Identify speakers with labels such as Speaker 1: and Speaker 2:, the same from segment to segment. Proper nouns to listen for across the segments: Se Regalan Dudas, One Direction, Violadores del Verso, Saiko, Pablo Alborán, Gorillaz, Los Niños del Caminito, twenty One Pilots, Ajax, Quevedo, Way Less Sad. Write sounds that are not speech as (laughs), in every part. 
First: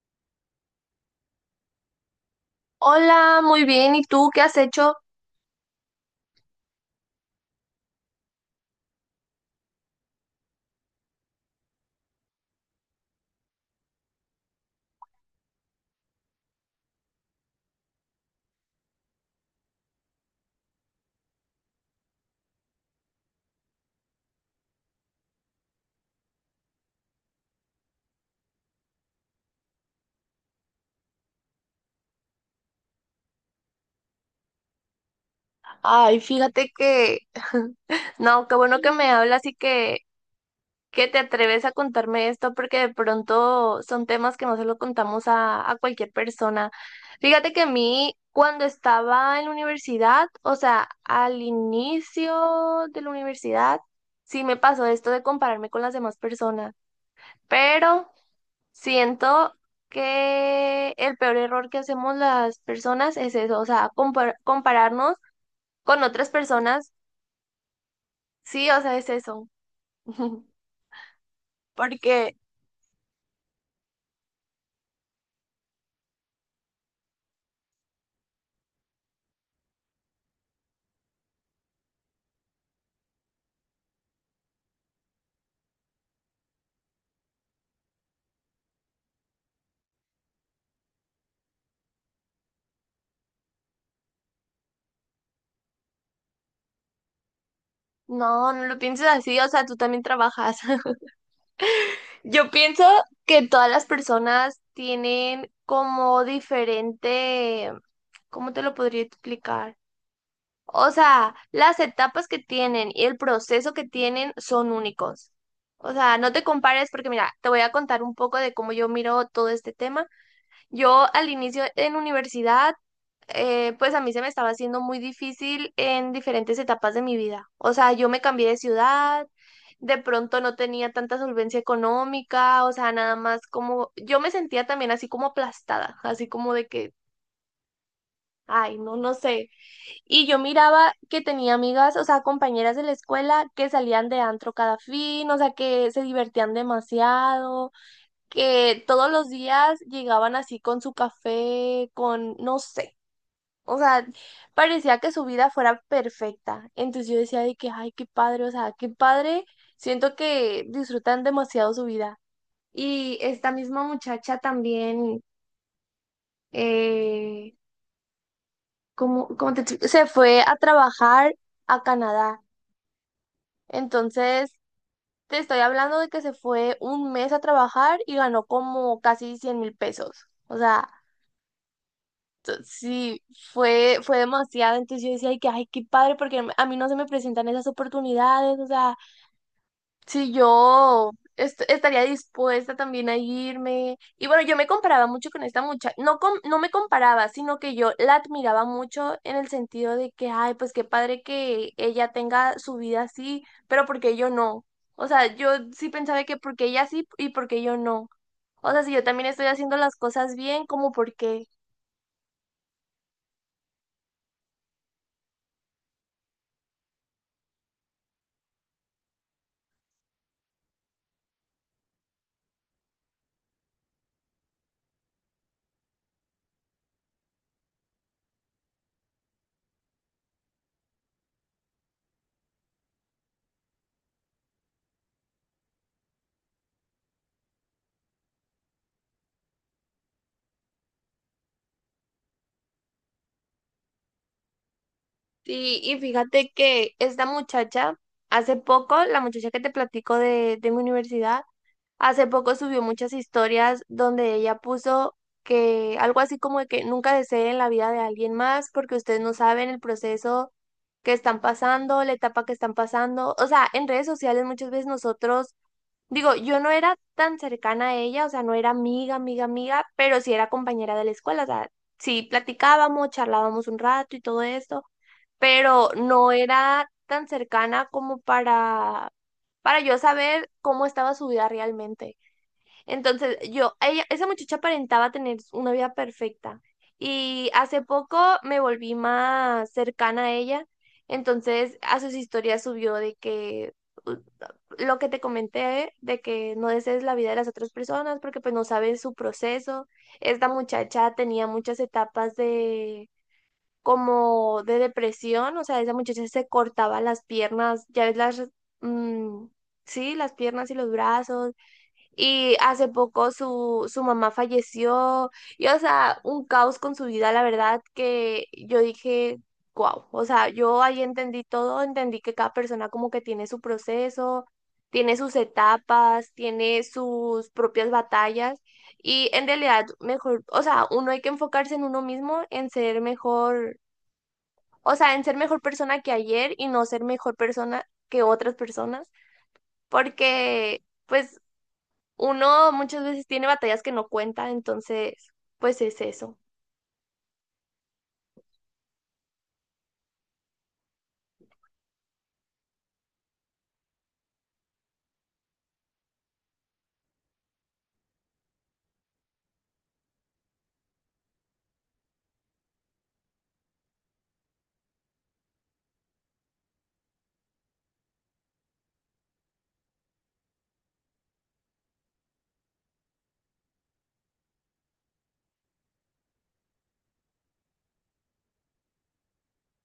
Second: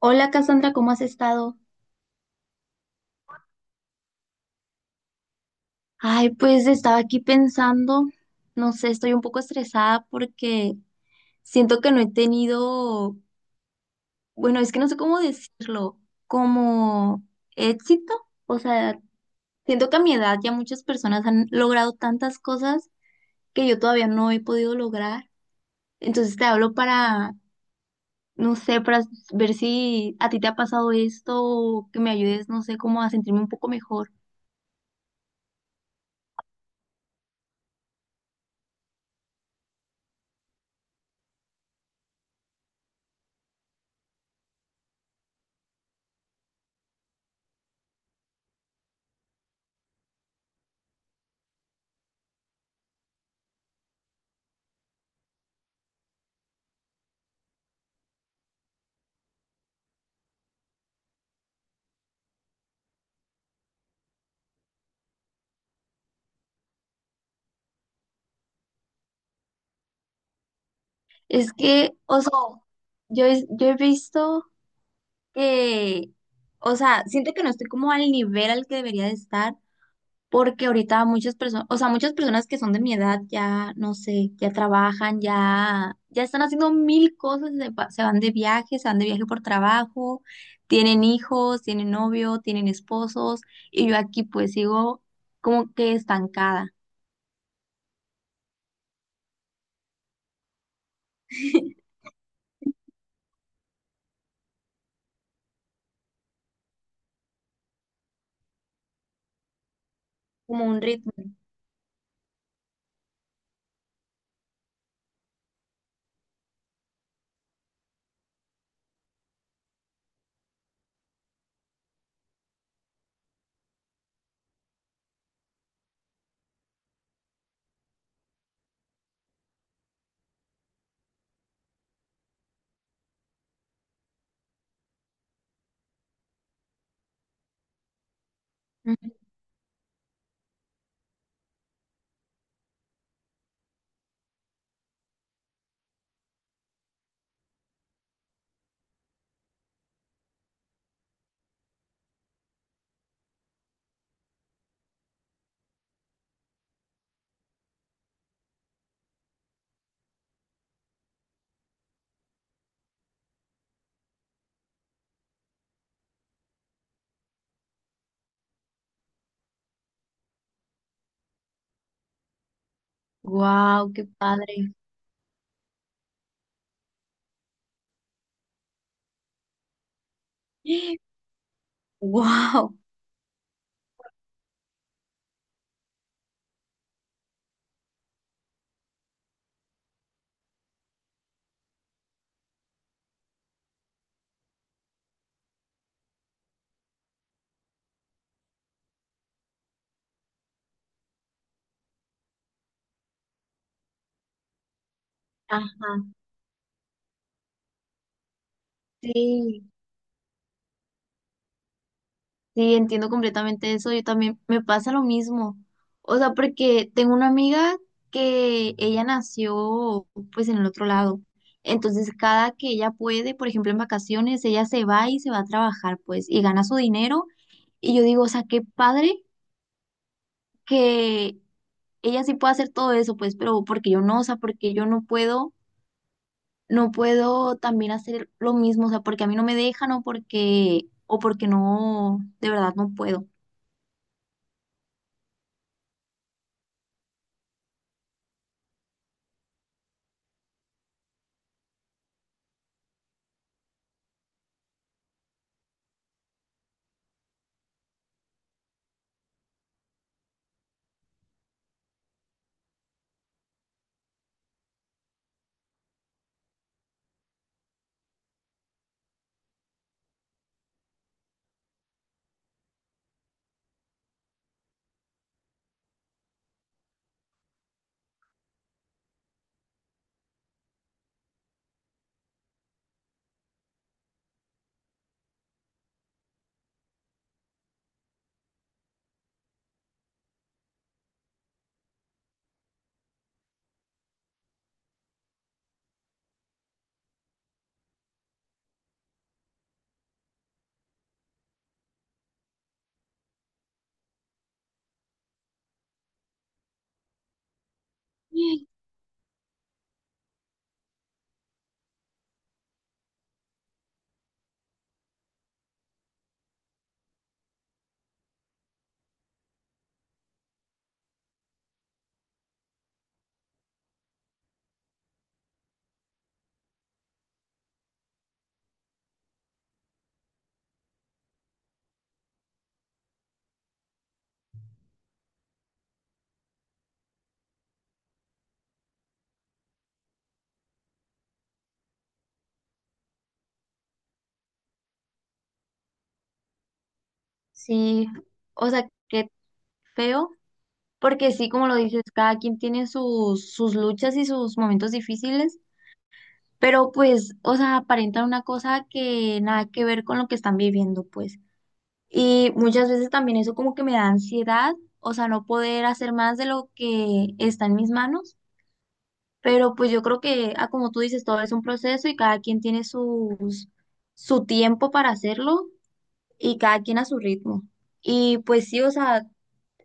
Speaker 1: Hola Cassandra, ¿cómo has estado?
Speaker 2: Hola, muy bien. ¿Y tú qué has hecho?
Speaker 1: Ay, pues estaba aquí pensando, no sé, estoy un poco estresada porque siento que no he tenido, bueno, es que no sé cómo decirlo, como éxito. O sea, siento que a mi edad ya muchas personas han logrado tantas cosas que yo todavía no he podido lograr. Entonces te hablo para, no sé, para ver si a ti te ha pasado esto o que me ayudes, no sé, como a sentirme un poco mejor.
Speaker 2: Ay, fíjate que... (laughs) No, qué bueno que me hablas que te atreves a contarme esto porque de pronto son temas que no se lo contamos a cualquier persona. Fíjate que a mí, cuando estaba en la universidad, o sea, al inicio de la universidad, sí me pasó esto de compararme con las demás personas, pero... Siento que el peor error que hacemos las personas es eso, o sea, compararnos con otras personas, sí, o sea, es eso. (laughs)
Speaker 1: Es que, o sea,
Speaker 2: Porque
Speaker 1: yo he visto que, o sea, siento que no estoy como al nivel al que debería de estar, porque ahorita muchas personas, o sea, muchas personas que son de mi edad ya, no sé, ya trabajan, ya están haciendo mil cosas, se van de viaje, se van de viaje por trabajo, tienen hijos, tienen novio, tienen esposos, y yo aquí pues sigo como que estancada,
Speaker 2: no, no lo pienses así, o sea, tú también trabajas. (laughs)
Speaker 1: (laughs)
Speaker 2: Yo pienso que todas las personas tienen como diferente, ¿cómo te lo podría explicar?
Speaker 1: como un
Speaker 2: O
Speaker 1: ritmo.
Speaker 2: sea, las etapas que tienen y el proceso que tienen son únicos. O sea, no te compares porque mira, te voy a contar un poco de cómo yo miro todo este tema. Yo al inicio en universidad, pues a mí se me estaba haciendo muy difícil en diferentes etapas de mi vida. O sea, yo me cambié de ciudad, de pronto no tenía tanta solvencia económica, o sea, nada más como yo me sentía también así como aplastada, así como de que, ay, no, no sé. Y yo miraba que tenía amigas, o sea, compañeras de la escuela que salían de antro cada fin, o sea, que se divertían demasiado, que todos los días llegaban así con su café, con, no sé, o sea, parecía que su vida fuera perfecta. Entonces yo decía de que, ay, qué padre, o sea, qué padre, siento que disfrutan demasiado su vida. Y esta misma muchacha también, eh, como, como te explico? Se fue a trabajar a Canadá.
Speaker 1: Wow, qué
Speaker 2: Entonces,
Speaker 1: padre.
Speaker 2: te estoy hablando de que se fue 1 mes a trabajar y ganó como casi 100,000 pesos. O sea,
Speaker 1: (gasps) Wow.
Speaker 2: sí, fue demasiado. Entonces yo decía, ay, qué padre, porque a mí no se me presentan esas oportunidades. O sea, si yo estaría dispuesta también a irme. Y bueno, yo me comparaba mucho con esta muchacha. No, no me comparaba, sino que yo la admiraba mucho en el sentido de que, ay, pues qué padre que ella tenga su vida así, ¿pero porque yo no? O sea, yo sí
Speaker 1: Ajá,
Speaker 2: pensaba que porque ella sí y porque yo no. O sea, si yo también estoy
Speaker 1: sí,
Speaker 2: haciendo las cosas bien, como por qué?
Speaker 1: sí, entiendo completamente eso. Yo también me pasa lo mismo. O sea, porque tengo una amiga que ella nació pues en el otro lado. Entonces, cada que ella puede, por ejemplo, en vacaciones, ella se va y se va a trabajar, pues, y gana su dinero. Y yo digo, o sea, qué padre que ella sí pueda hacer todo eso, pues, pero porque yo no, o sea, porque yo no puedo, no puedo también hacer lo mismo, o sea, porque a mí no me dejan o porque no, de verdad no puedo.
Speaker 2: Sí, y fíjate que esta muchacha, hace poco, la muchacha que te platico de mi universidad, hace poco subió muchas historias donde ella puso que algo así como de que nunca deseen la vida de alguien más porque ustedes no saben el proceso que están pasando, la etapa que están pasando. O sea, en redes sociales muchas veces nosotros... Digo, yo no era tan cercana a ella, o sea, no era amiga, amiga, amiga, pero sí era compañera de la escuela, o sea, sí platicábamos, charlábamos un rato y todo esto, pero no era tan cercana como para yo saber cómo estaba su vida realmente. Entonces, yo, ella, esa muchacha aparentaba tener una vida perfecta y hace poco me volví más cercana a ella, entonces a sus historias subió de que lo que te comenté de que no desees la vida de las otras personas porque pues no sabes su proceso. Esta muchacha tenía muchas etapas de como de depresión, o sea, esa muchacha se cortaba las piernas, ya ves las, mm, sí, las piernas y los brazos y hace poco su mamá falleció. Y, o sea, un caos con su vida, la verdad, que yo dije, wow. O sea, yo ahí entendí todo, entendí que cada persona como que tiene su proceso, tiene sus etapas, tiene sus propias batallas. Y en realidad, mejor, o sea, uno hay que enfocarse en uno mismo, en ser mejor, o sea, en ser mejor persona que ayer y no ser mejor persona que otras personas, porque pues uno muchas veces tiene batallas que no cuenta, entonces, pues es eso.
Speaker 1: Sí, o sea, qué feo, porque sí, como lo dices, cada quien tiene sus, sus luchas y sus momentos difíciles, pero pues, o sea, aparentan una cosa que nada que ver con lo que están viviendo, pues. Y muchas veces también eso como que me da ansiedad, o sea, no poder hacer más de lo que está en mis manos, pero pues yo creo que, ah, como tú dices, todo es un proceso y cada quien tiene sus, su tiempo para hacerlo y cada quien a su ritmo. Y pues sí, o sea,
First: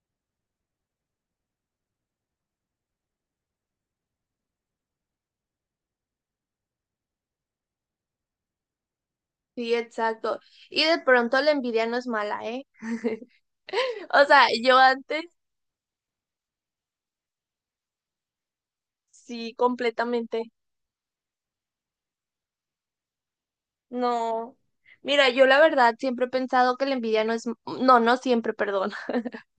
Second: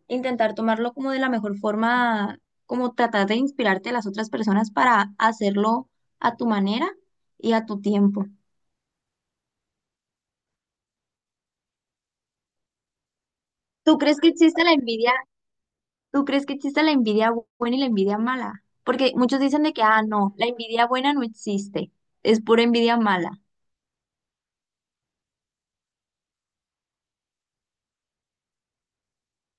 Speaker 1: intentar tomarlo como de la mejor forma, como tratar de inspirarte a las otras personas para hacerlo a tu manera y a tu tiempo.
Speaker 2: Sí, exacto. Y de pronto la envidia no es mala, ¿eh? (laughs)
Speaker 1: ¿Tú crees
Speaker 2: O
Speaker 1: que
Speaker 2: sea,
Speaker 1: existe la
Speaker 2: yo
Speaker 1: envidia?
Speaker 2: antes
Speaker 1: ¿Tú crees que existe la envidia buena y la envidia mala? Porque muchos
Speaker 2: sí,
Speaker 1: dicen de que, ah, no, la
Speaker 2: completamente.
Speaker 1: envidia buena no existe, es pura envidia mala.
Speaker 2: No. Mira, yo la verdad siempre he pensado que la envidia no es, no, no siempre, perdón,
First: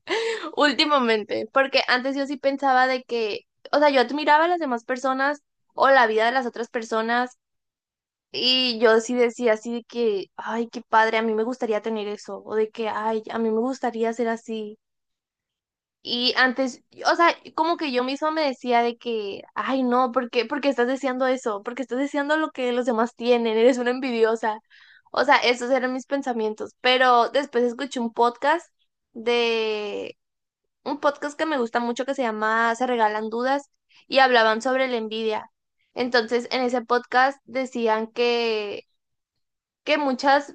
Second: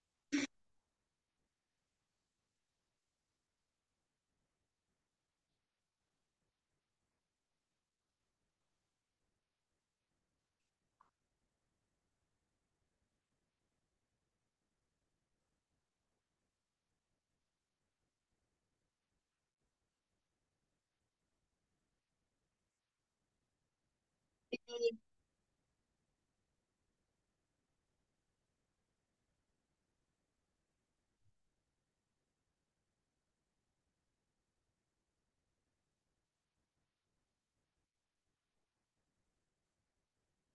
Speaker 2: (laughs) últimamente, porque antes yo sí pensaba de que, o sea, yo admiraba a las demás personas o la vida de las otras personas. Y yo sí decía así de que, ay, qué padre, a mí me gustaría tener eso, o de que, ay, a mí me gustaría ser así. Y antes, o sea, como que yo misma me decía de que, ay, no, ¿por qué? ¿Por qué estás deseando eso? ¿Por qué estás deseando lo que los demás tienen? Eres una envidiosa.
Speaker 1: Sí.
Speaker 2: O sea, esos eran mis pensamientos. Pero después escuché un podcast de, un podcast que me gusta mucho que se llama Se Regalan Dudas y hablaban sobre la envidia. Entonces, en ese podcast decían que muchas,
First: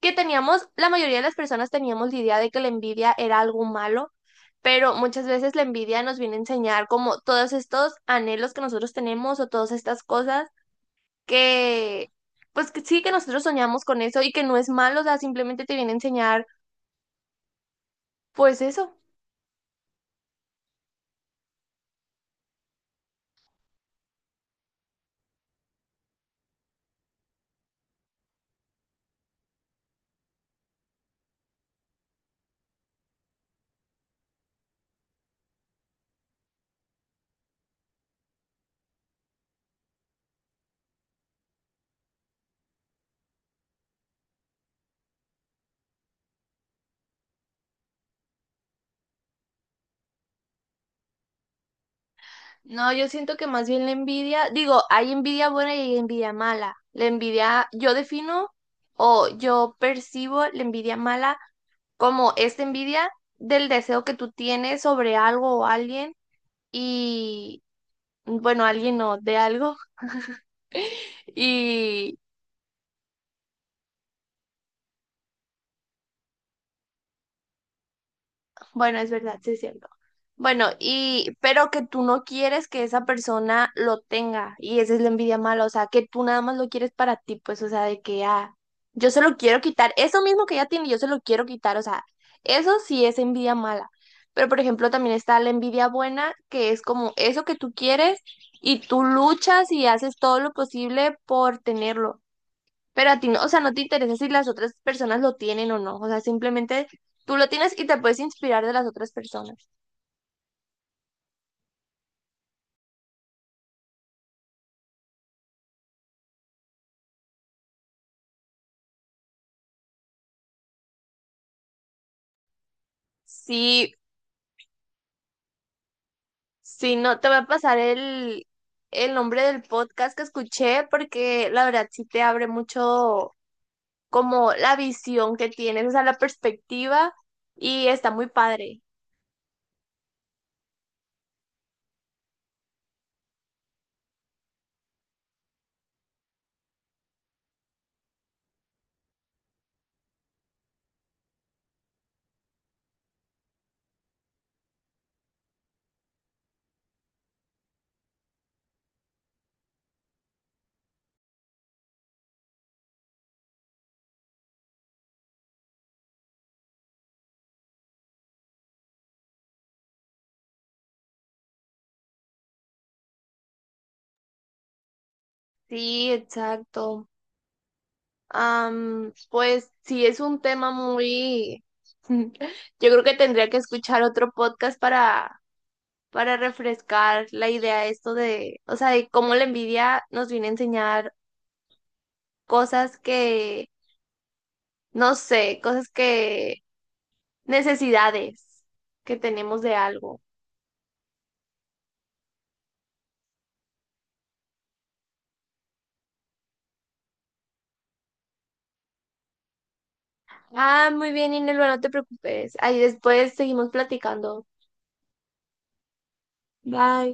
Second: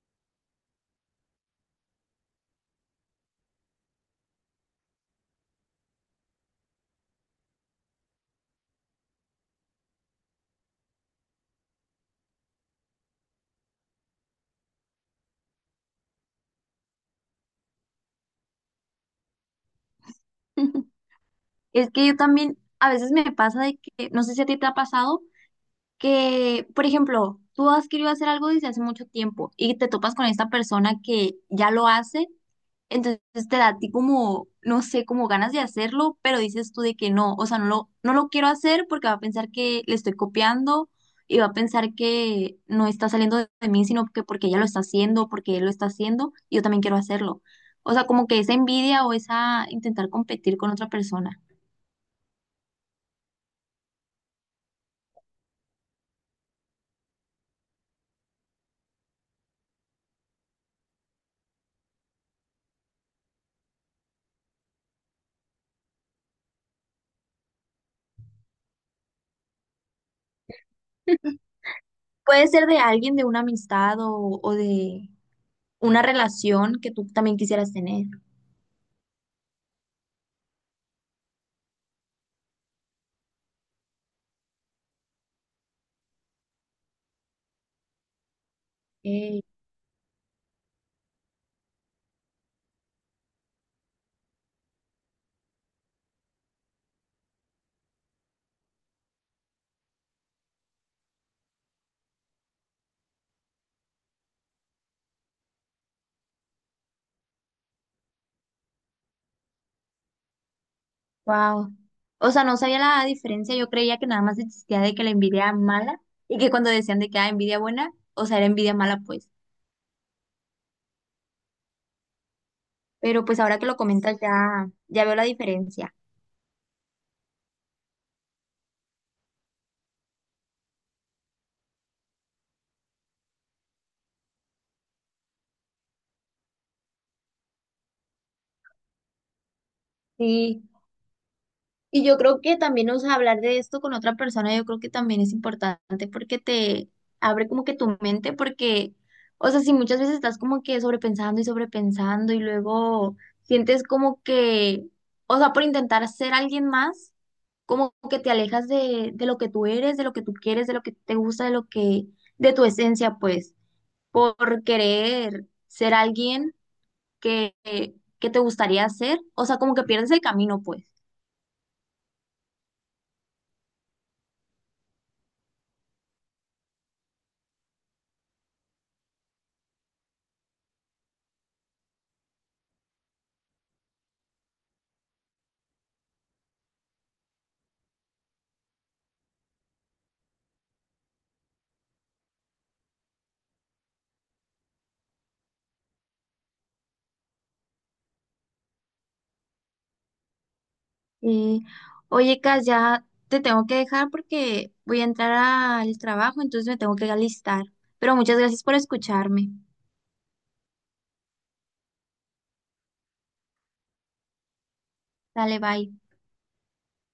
Speaker 2: que teníamos, la mayoría de las personas teníamos la idea de que la envidia era algo malo, pero muchas veces la envidia nos viene a enseñar como todos estos anhelos que nosotros tenemos o todas estas cosas que, pues que sí, que nosotros soñamos con eso y que no es malo, o sea, simplemente te viene a enseñar, pues eso.
Speaker 1: (laughs) Es que yo también, a veces me pasa de que, no sé si a ti te ha pasado, que, por ejemplo, tú has querido hacer algo desde hace mucho tiempo y te topas con esta persona que ya lo hace. Entonces te da a ti como, no sé, como ganas de hacerlo, pero dices tú de que no, o sea, no lo quiero hacer porque va a pensar que le estoy copiando y va a pensar que no está saliendo de mí, sino que porque ella lo está haciendo, porque él lo está haciendo y yo también quiero hacerlo. O sea, como que esa envidia o esa intentar competir con otra persona.
Speaker 2: No, yo siento que más bien la envidia, digo, hay envidia buena y hay envidia mala. La envidia, yo defino o yo percibo la envidia mala como esta envidia del deseo que tú tienes sobre algo o alguien y, bueno, alguien no, de algo. (laughs)
Speaker 1: (laughs)
Speaker 2: Y,
Speaker 1: Puede ser de alguien, de una amistad o de una relación que tú también quisieras tener.
Speaker 2: bueno, es verdad, sí es cierto. Bueno, y pero que tú no quieres que esa persona lo tenga, y esa es la envidia mala, o sea, que tú nada más lo quieres para ti, pues, o sea, de que ah, yo se lo
Speaker 1: Ok.
Speaker 2: quiero quitar, eso mismo que ella tiene, yo se lo quiero quitar, o sea, eso sí es envidia mala. Pero, por ejemplo, también está la envidia buena, que es como eso que tú quieres y tú luchas y haces todo lo posible por tenerlo. Pero a ti no, o sea, no te interesa si las otras personas lo tienen o no. O sea, simplemente tú lo tienes y te puedes inspirar de las otras personas.
Speaker 1: Wow. O sea, no sabía la diferencia. Yo creía que nada más existía de que la envidia mala y que cuando decían de que ah, envidia buena, o sea, era envidia mala, pues. Pero pues ahora que lo
Speaker 2: Sí,
Speaker 1: comentas ya, ya veo la diferencia.
Speaker 2: sí, no, te voy a pasar el nombre del podcast que escuché porque la verdad sí te abre mucho como la visión que tienes, o sea, la perspectiva y está muy padre.
Speaker 1: Sí. Y yo creo que también, o sea, hablar de esto con otra persona, yo creo que también es importante porque te abre como que tu mente, porque, o sea, si muchas veces estás como que sobrepensando y sobrepensando y luego sientes como que, o sea, por intentar ser alguien más como que te alejas de lo que tú eres, de lo que tú quieres, de lo que te gusta, de lo que, de tu esencia, pues, por querer ser alguien que, que te gustaría ser, o sea, como que pierdes el camino, pues.
Speaker 2: Sí, exacto. Am, pues sí, es un tema muy... (laughs) Yo creo que tendría que escuchar otro podcast para refrescar la idea de esto de, o sea, de cómo la envidia nos viene a enseñar cosas que, no sé, cosas que, necesidades que tenemos de algo.
Speaker 1: Y, oye, Cas, ya te tengo que dejar porque voy a entrar al trabajo, entonces me tengo que alistar. Pero muchas gracias por escucharme.
Speaker 2: Ah, muy bien, Inelva, no te preocupes. Ahí después seguimos platicando.
Speaker 1: Dale, bye.
Speaker 2: Bye.